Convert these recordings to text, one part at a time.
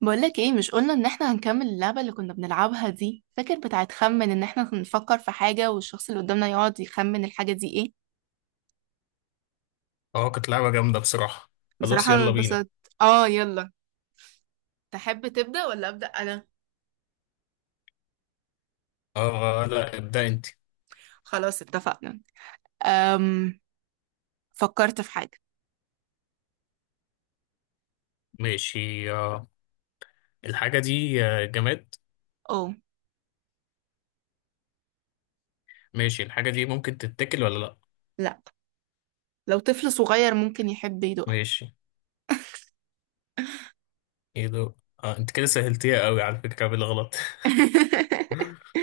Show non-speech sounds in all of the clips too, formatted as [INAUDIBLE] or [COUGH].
بقولك ايه، مش قلنا ان احنا هنكمل اللعبة اللي كنا بنلعبها دي؟ فاكر بتاعت خمن ان احنا نفكر في حاجة والشخص اللي قدامنا يقعد يخمن الحاجة دي ايه. اه، كانت لعبة جامدة بصراحة. خلاص بصراحة انا يلا بينا. اتبسطت. اه يلا. تحب تبدأ ولا أبدأ انا؟ اه لا، ابدأ انت. خلاص اتفقنا. أم فكرت في حاجة. ماشي آه. الحاجة دي جماد؟ اه. ماشي، الحاجة دي ممكن تتاكل ولا لا؟ لا. لو طفل صغير ممكن يحب يدوقها. ماشي، ايه ده؟ انت كده سهلتيها قوي على فكرة بالغلط. [LAUGHS] [LAUGHS]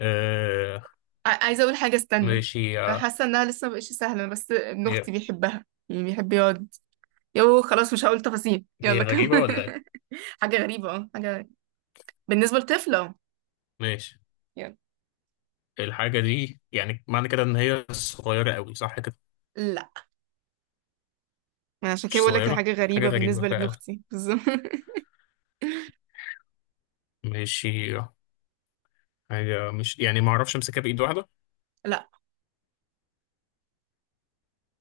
آه عايزة اقول حاجة، استنى. ماشي انا آه. حاسة انها لسه مبقتش سهلة، بس ابن هي اختي بيحبها، يعني بيحب يقعد. يو خلاص، مش هقول تفاصيل، هي يلا كمل. غريبة ولا [LAUGHS] ايه؟ حاجة غريبة، اه حاجة غريبة بالنسبة لطفلة، اه. ماشي، يلا. الحاجة دي يعني معنى كده ان هي صغيرة قوي، صح كده؟ لا. ما أنا عشان كده مش بقول لك، هي صغيرة. حاجه حاجة غريبه غريبة بالنسبه لابن فعلا. اختي بالظبط. [LAUGHS] ماشي حاجة مش يعني ما اعرفش امسكها بإيد واحدة. لا.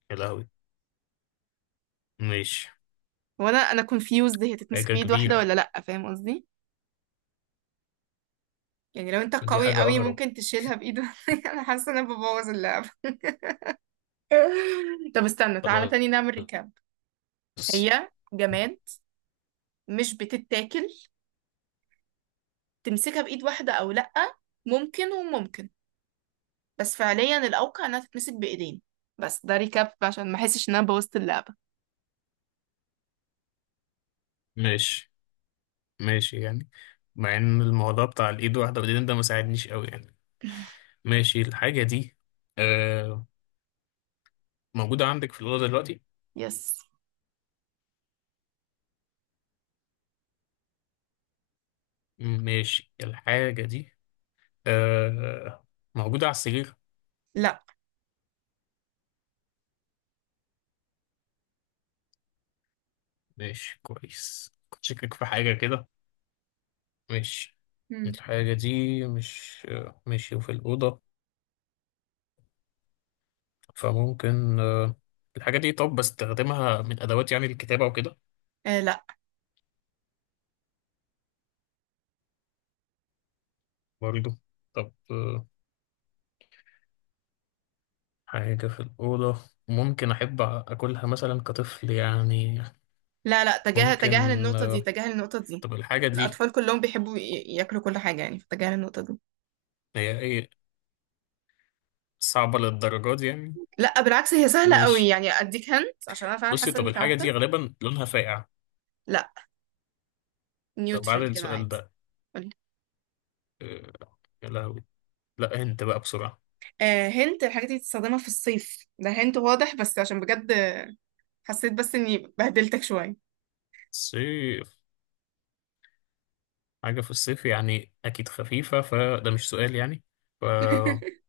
يا لهوي. ماشي. وانا كونفيوزد، هي تتمسك حاجة بايد واحده كبيرة. ولا لا؟ فاهم قصدي؟ يعني لو انت ودي قوي حاجة قوي أغرب. ممكن تشيلها بايد واحدة. [LAUGHS] انا حاسه ان انا ببوظ اللعبه. [LAUGHS] طب استنى، تعالى خلاص. تاني نعمل ريكاب. هي جماد. مش بتتاكل. تمسكها بايد واحده او لا، ممكن وممكن. بس فعليا الاوقع انها تتمسك بايدين. بس ده ريكاب عشان ما احسش ان انا بوظت اللعبه. ماشي، ماشي يعني. مع إن الموضوع بتاع الإيد واحدة والإيدين ده مساعدنيش أوي يعني. ماشي، الحاجة دي آه موجودة عندك في الأوضة دلوقتي؟ يس. ماشي، الحاجة دي آه موجودة على السرير؟ لا. ماشي، كويس، كنت شاكك في حاجة كده. ماشي، الحاجة دي مش ماشي، وفي الأوضة. فممكن الحاجة دي، طب بستخدمها من أدوات يعني الكتابة وكده؟ آه. لا. برضه. طب حاجة في الأوضة، ممكن أحب أكلها مثلا كطفل يعني؟ لا لا، تجاهل ممكن. تجاهل النقطة دي، آه، تجاهل النقطة دي. طب الحاجة دي، الأطفال كلهم بيحبوا ياكلوا كل حاجة يعني، فتجاهل النقطة دي. هي إيه، صعبة للدرجة دي يعني؟ لا بالعكس، هي سهلة قوي ماشي. يعني، أديك هنت، عشان أنا فعلا بصي، حاسة طب إني الحاجة دي تعبت. غالبا لونها فاقع؟ لا، طب بعد نيوترال كده السؤال عادي. ده، قولي. آه، يا لهوي. لا، أنت بقى بسرعة. آه هنت، الحاجات دي بتستخدمها في الصيف، ده هنت واضح، بس عشان بجد حسيت بس إني بهدلتك شوية. صيف؟ حاجة في الصيف يعني أكيد خفيفة، فده مش سؤال يعني. [LAUGHS]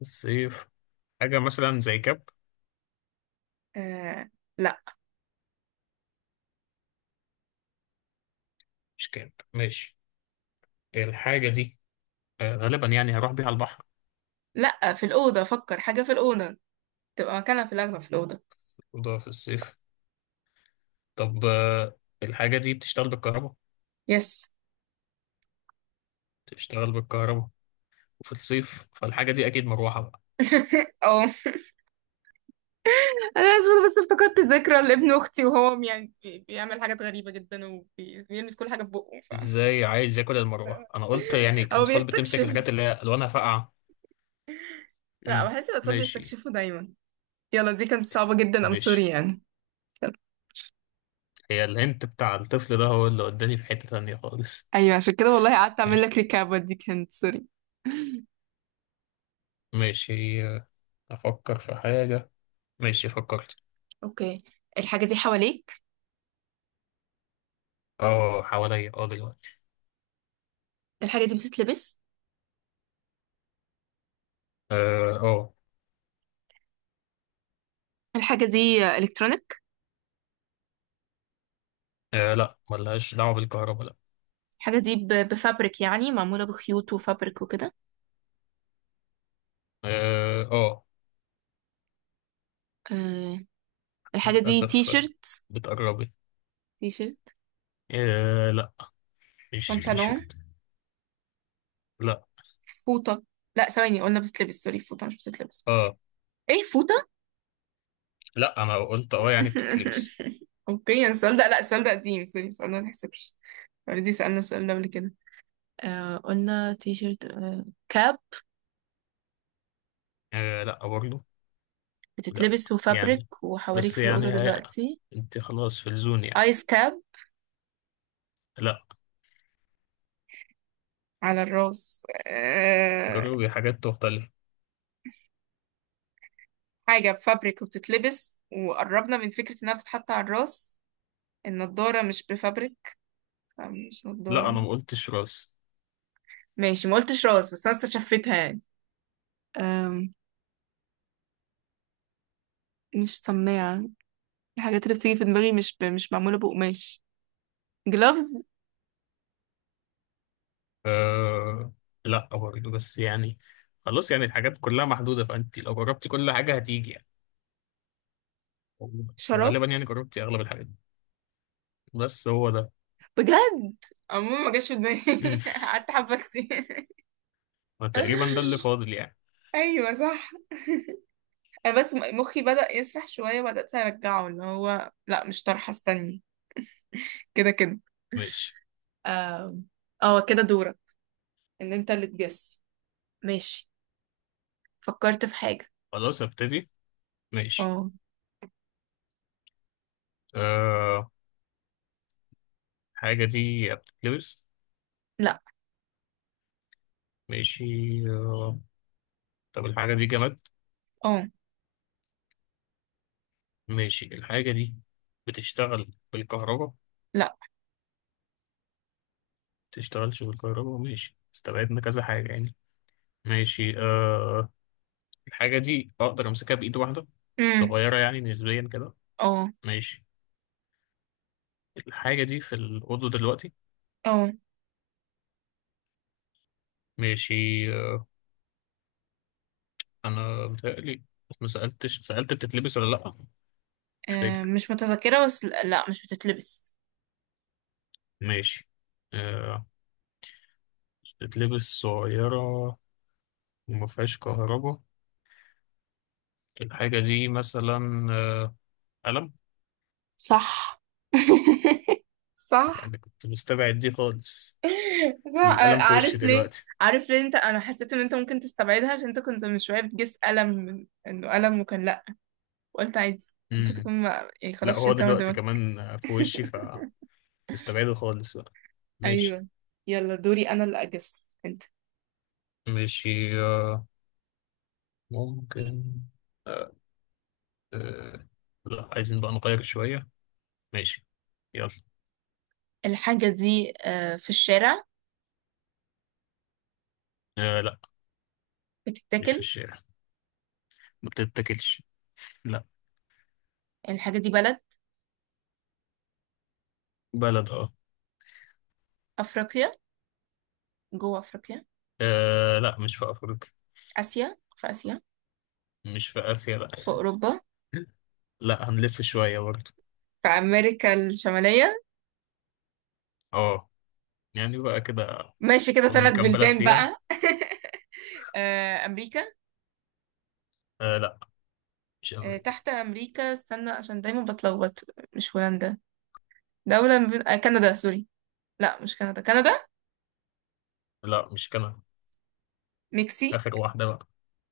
فالصيف، حاجة مثلا زي كاب؟ آه لا. مش كاب، ماشي. الحاجة دي غالبا يعني هروح بيها البحر؟ لا، في الأوضة، فكر حاجة في الأوضة، تبقى مكانها في الأغلب في الأوضة. الأوضة في الصيف؟ طب الحاجة دي بتشتغل بالكهرباء؟ يس. بتشتغل بالكهرباء، وفي الصيف فالحاجة دي أكيد مروحة بقى. [LAUGHS] اه، انا اسفه، بس افتكرت ذكرى لابن اختي، وهو يعني بيعمل حاجات غريبه جدا وبيلمس كل حاجه ببقه، ف إزاي عايز ياكل المروحة؟ أنا قلت يعني او الأطفال بتمسك بيستكشف. الحاجات اللي هي ألوانها فاقعة. لا، امم. بحس الاطفال ماشي. بيستكشفوا دايما. يلا، دي كانت صعبه جدا، ماشي، سوري يعني. هي الهنت بتاع الطفل ده هو اللي وداني في حتة تانية خالص. ايوه عشان كده والله قعدت اعمل ماشي. لك ريكاب، دي كانت سوري. ماشي أفكر في حاجة. ماشي، فكرت. اوكي. الحاجه دي حواليك. اه، حواليا، دلوقتي. الحاجه دي بتتلبس. اه، اه. الحاجه دي الكترونيك. لا، ملهاش دعوة بالكهرباء، لا. الحاجه دي بفابريك، يعني معموله بخيوط وفابريك وكده. اه. أه. الحاجه دي تي للأسف. شيرت. بتقربي. تي شيرت؟ لا، مش تي بنطلون؟ شيرت. لا. فوطة. لا ثواني، قلنا بتتلبس، سوري، فوطة مش بتتلبس. اه، ايه، فوطة. لا، انا قلت اه يعني بتتلبس. [LAUGHS] اوكي، السؤال ده، لا السؤال ده قديم، سوري، السؤال ده ما يحسبش. اوريدي سألنا السؤال ده قبل كده. آه، قلنا تي شيرت، آه كاب. لا برضه. لا بتتلبس وفابريك يعني، وحواليك بس في الأوضة يعني هي... دلوقتي. انت خلاص في الزون يعني. ايس كاب؟ لا، على الراس أه... جربي حاجات مختلفة. حاجة بفابريك وبتتلبس وقربنا من فكرة انها بتتحط على الراس. النضارة مش بفابريك. آه، مش لا، نضارة. انا ما قلتش راس. ماشي ما قلتش راس، بس انا استشفتها يعني. مش سماعة. الحاجات اللي بتيجي في دماغي مش ب... مش معمولة بقماش. جلافز؟ آه لا برضه، بس يعني خلاص يعني الحاجات كلها محدودة، فانت لو جربتي كل حاجة هتيجي يعني. شراب؟ غالبا يعني جربتي اغلب الحاجات، بس هو ده. بجد؟ عموما ما جاش في دماغي. [LAUGHS] قعدت [LAUGHS] حبة كتير. وتقريبا ده اللي [LAUGHS] فاضل يعني. ايوه صح. انا بس مخي بدأ يسرح شوية، بدأت ارجعه، اللي هو لا مش طرحة، استني. كده كده. ماشي. اه. آه، كده دورك، ان انت اللي تجس. ماشي فكرت في حاجة. خلاص ابتدي. ماشي اه. آه. الحاجة دي بتتلبس؟ لا. ماشي آه، طب الحاجة دي جماد؟ اه. ماشي، الحاجة دي بتشتغل بالكهرباء؟ لا. بتشتغلش بالكهرباء، ماشي، استبعدنا كذا حاجة يعني. ماشي الحاجة دي أقدر أمسكها بإيد واحدة؟ امم. صغيرة يعني نسبيا كده؟ اه. ماشي، الحاجة دي في الأوضة دلوقتي؟ اه. ماشي آه أنا متهيألي، ما سألتش، سألت بتتلبس ولا لأ، مش آه، فاكر. مش متذكرة، بس لا لا، مش بتتلبس. ماشي آه بتتلبس صغيرة وما فيهاش كهرباء. الحاجة دي مثلا قلم؟ صح. [LAUGHS] صح. يعني كنت مستبعد دي خالص، بس صح القلم في وشي عارف ليه؟ دلوقتي. عارف ليه انت، انا حسيت ان انت ممكن تستبعدها عشان انت كنت من شويه بتجس الم من- انه الم وكان لا، وقلت عادي ممكن امم. تكون ما... يعني لا، خلاص هو شلتها من دلوقتي دماغك. كمان في وشي، فمستبعده خالص بقى. ماشي. ايوه. يلا دوري انا اللي اجس انت. ماشي آه، ممكن. آه، آه، لا، عايزين بقى نغير شوية. ماشي، يلا. الحاجه دي آه، في الشارع. لا، مش في بتتاكل. الشارع، ما بتتاكلش، لا. الحاجه دي بلد. بلد، اه. افريقيا، جوه افريقيا. لا، مش في أفريقيا. اسيا، في اسيا. مش في آسيا، لا. في [LAUGHS] اوروبا. لا، هنلف شوية برضه. في امريكا الشماليه. اه، يعني بقى كده. ماشي كده فاضل ثلاث كام بلد بلدان فيها؟ بقى. آه، امريكا. لا، مش آه، امريكا. تحت أمريكا، استنى عشان دايما بتلخبط. مش هولندا. دولة من... آه، كندا، سوري لا مش كندا، كندا. لا، مش كندا. مكسي. اخر واحده بقى.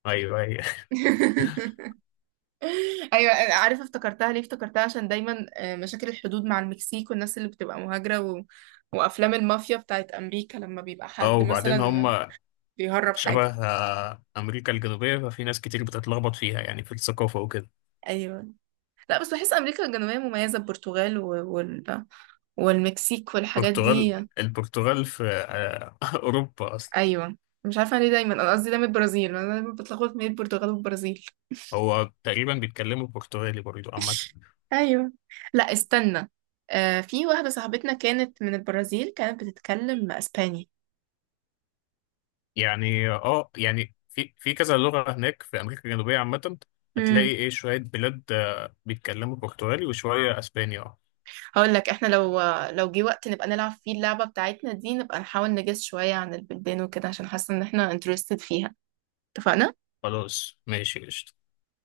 ايوه، هي. [LAUGHS] أيوة. آه، عارفة افتكرتها ليه؟ افتكرتها عشان دايما آه، مشاكل الحدود مع المكسيك والناس اللي بتبقى مهاجرة و... وأفلام المافيا بتاعت أمريكا لما بيبقى [LAUGHS] اه، حد وبعدين هم مثلا بيهرب شبه حاجة. امريكا الجنوبيه، ففي ناس كتير بتتلخبط فيها يعني في الثقافه وكده. أيوة. لا بس بحس أمريكا الجنوبية مميزة، البرتغال و... وال... والمكسيك والحاجات البرتغال. دي. البرتغال في [LAUGHS] اوروبا اصلا. أيوة. مش عارفة ليه، دايما أنا قصدي دايما البرازيل، أنا دايما بتلخبط بين البرتغال والبرازيل. هو تقريبا بيتكلموا برتغالي برضو عامه. ايوه. لا استنى، آه في واحده صاحبتنا كانت من البرازيل، كانت بتتكلم اسباني. يعني في كذا لغه هناك في امريكا الجنوبيه عامه. هتلاقي امم. ايه، شويه بلاد بيتكلموا برتغالي وشويه اسباني، اه. هقول لك، احنا لو لو جه وقت نبقى نلعب فيه اللعبه بتاعتنا دي، نبقى نحاول نجس شويه عن البلدان وكده، عشان حاسه ان احنا انترستد فيها. اتفقنا؟ خلاص ماشي، قشطة.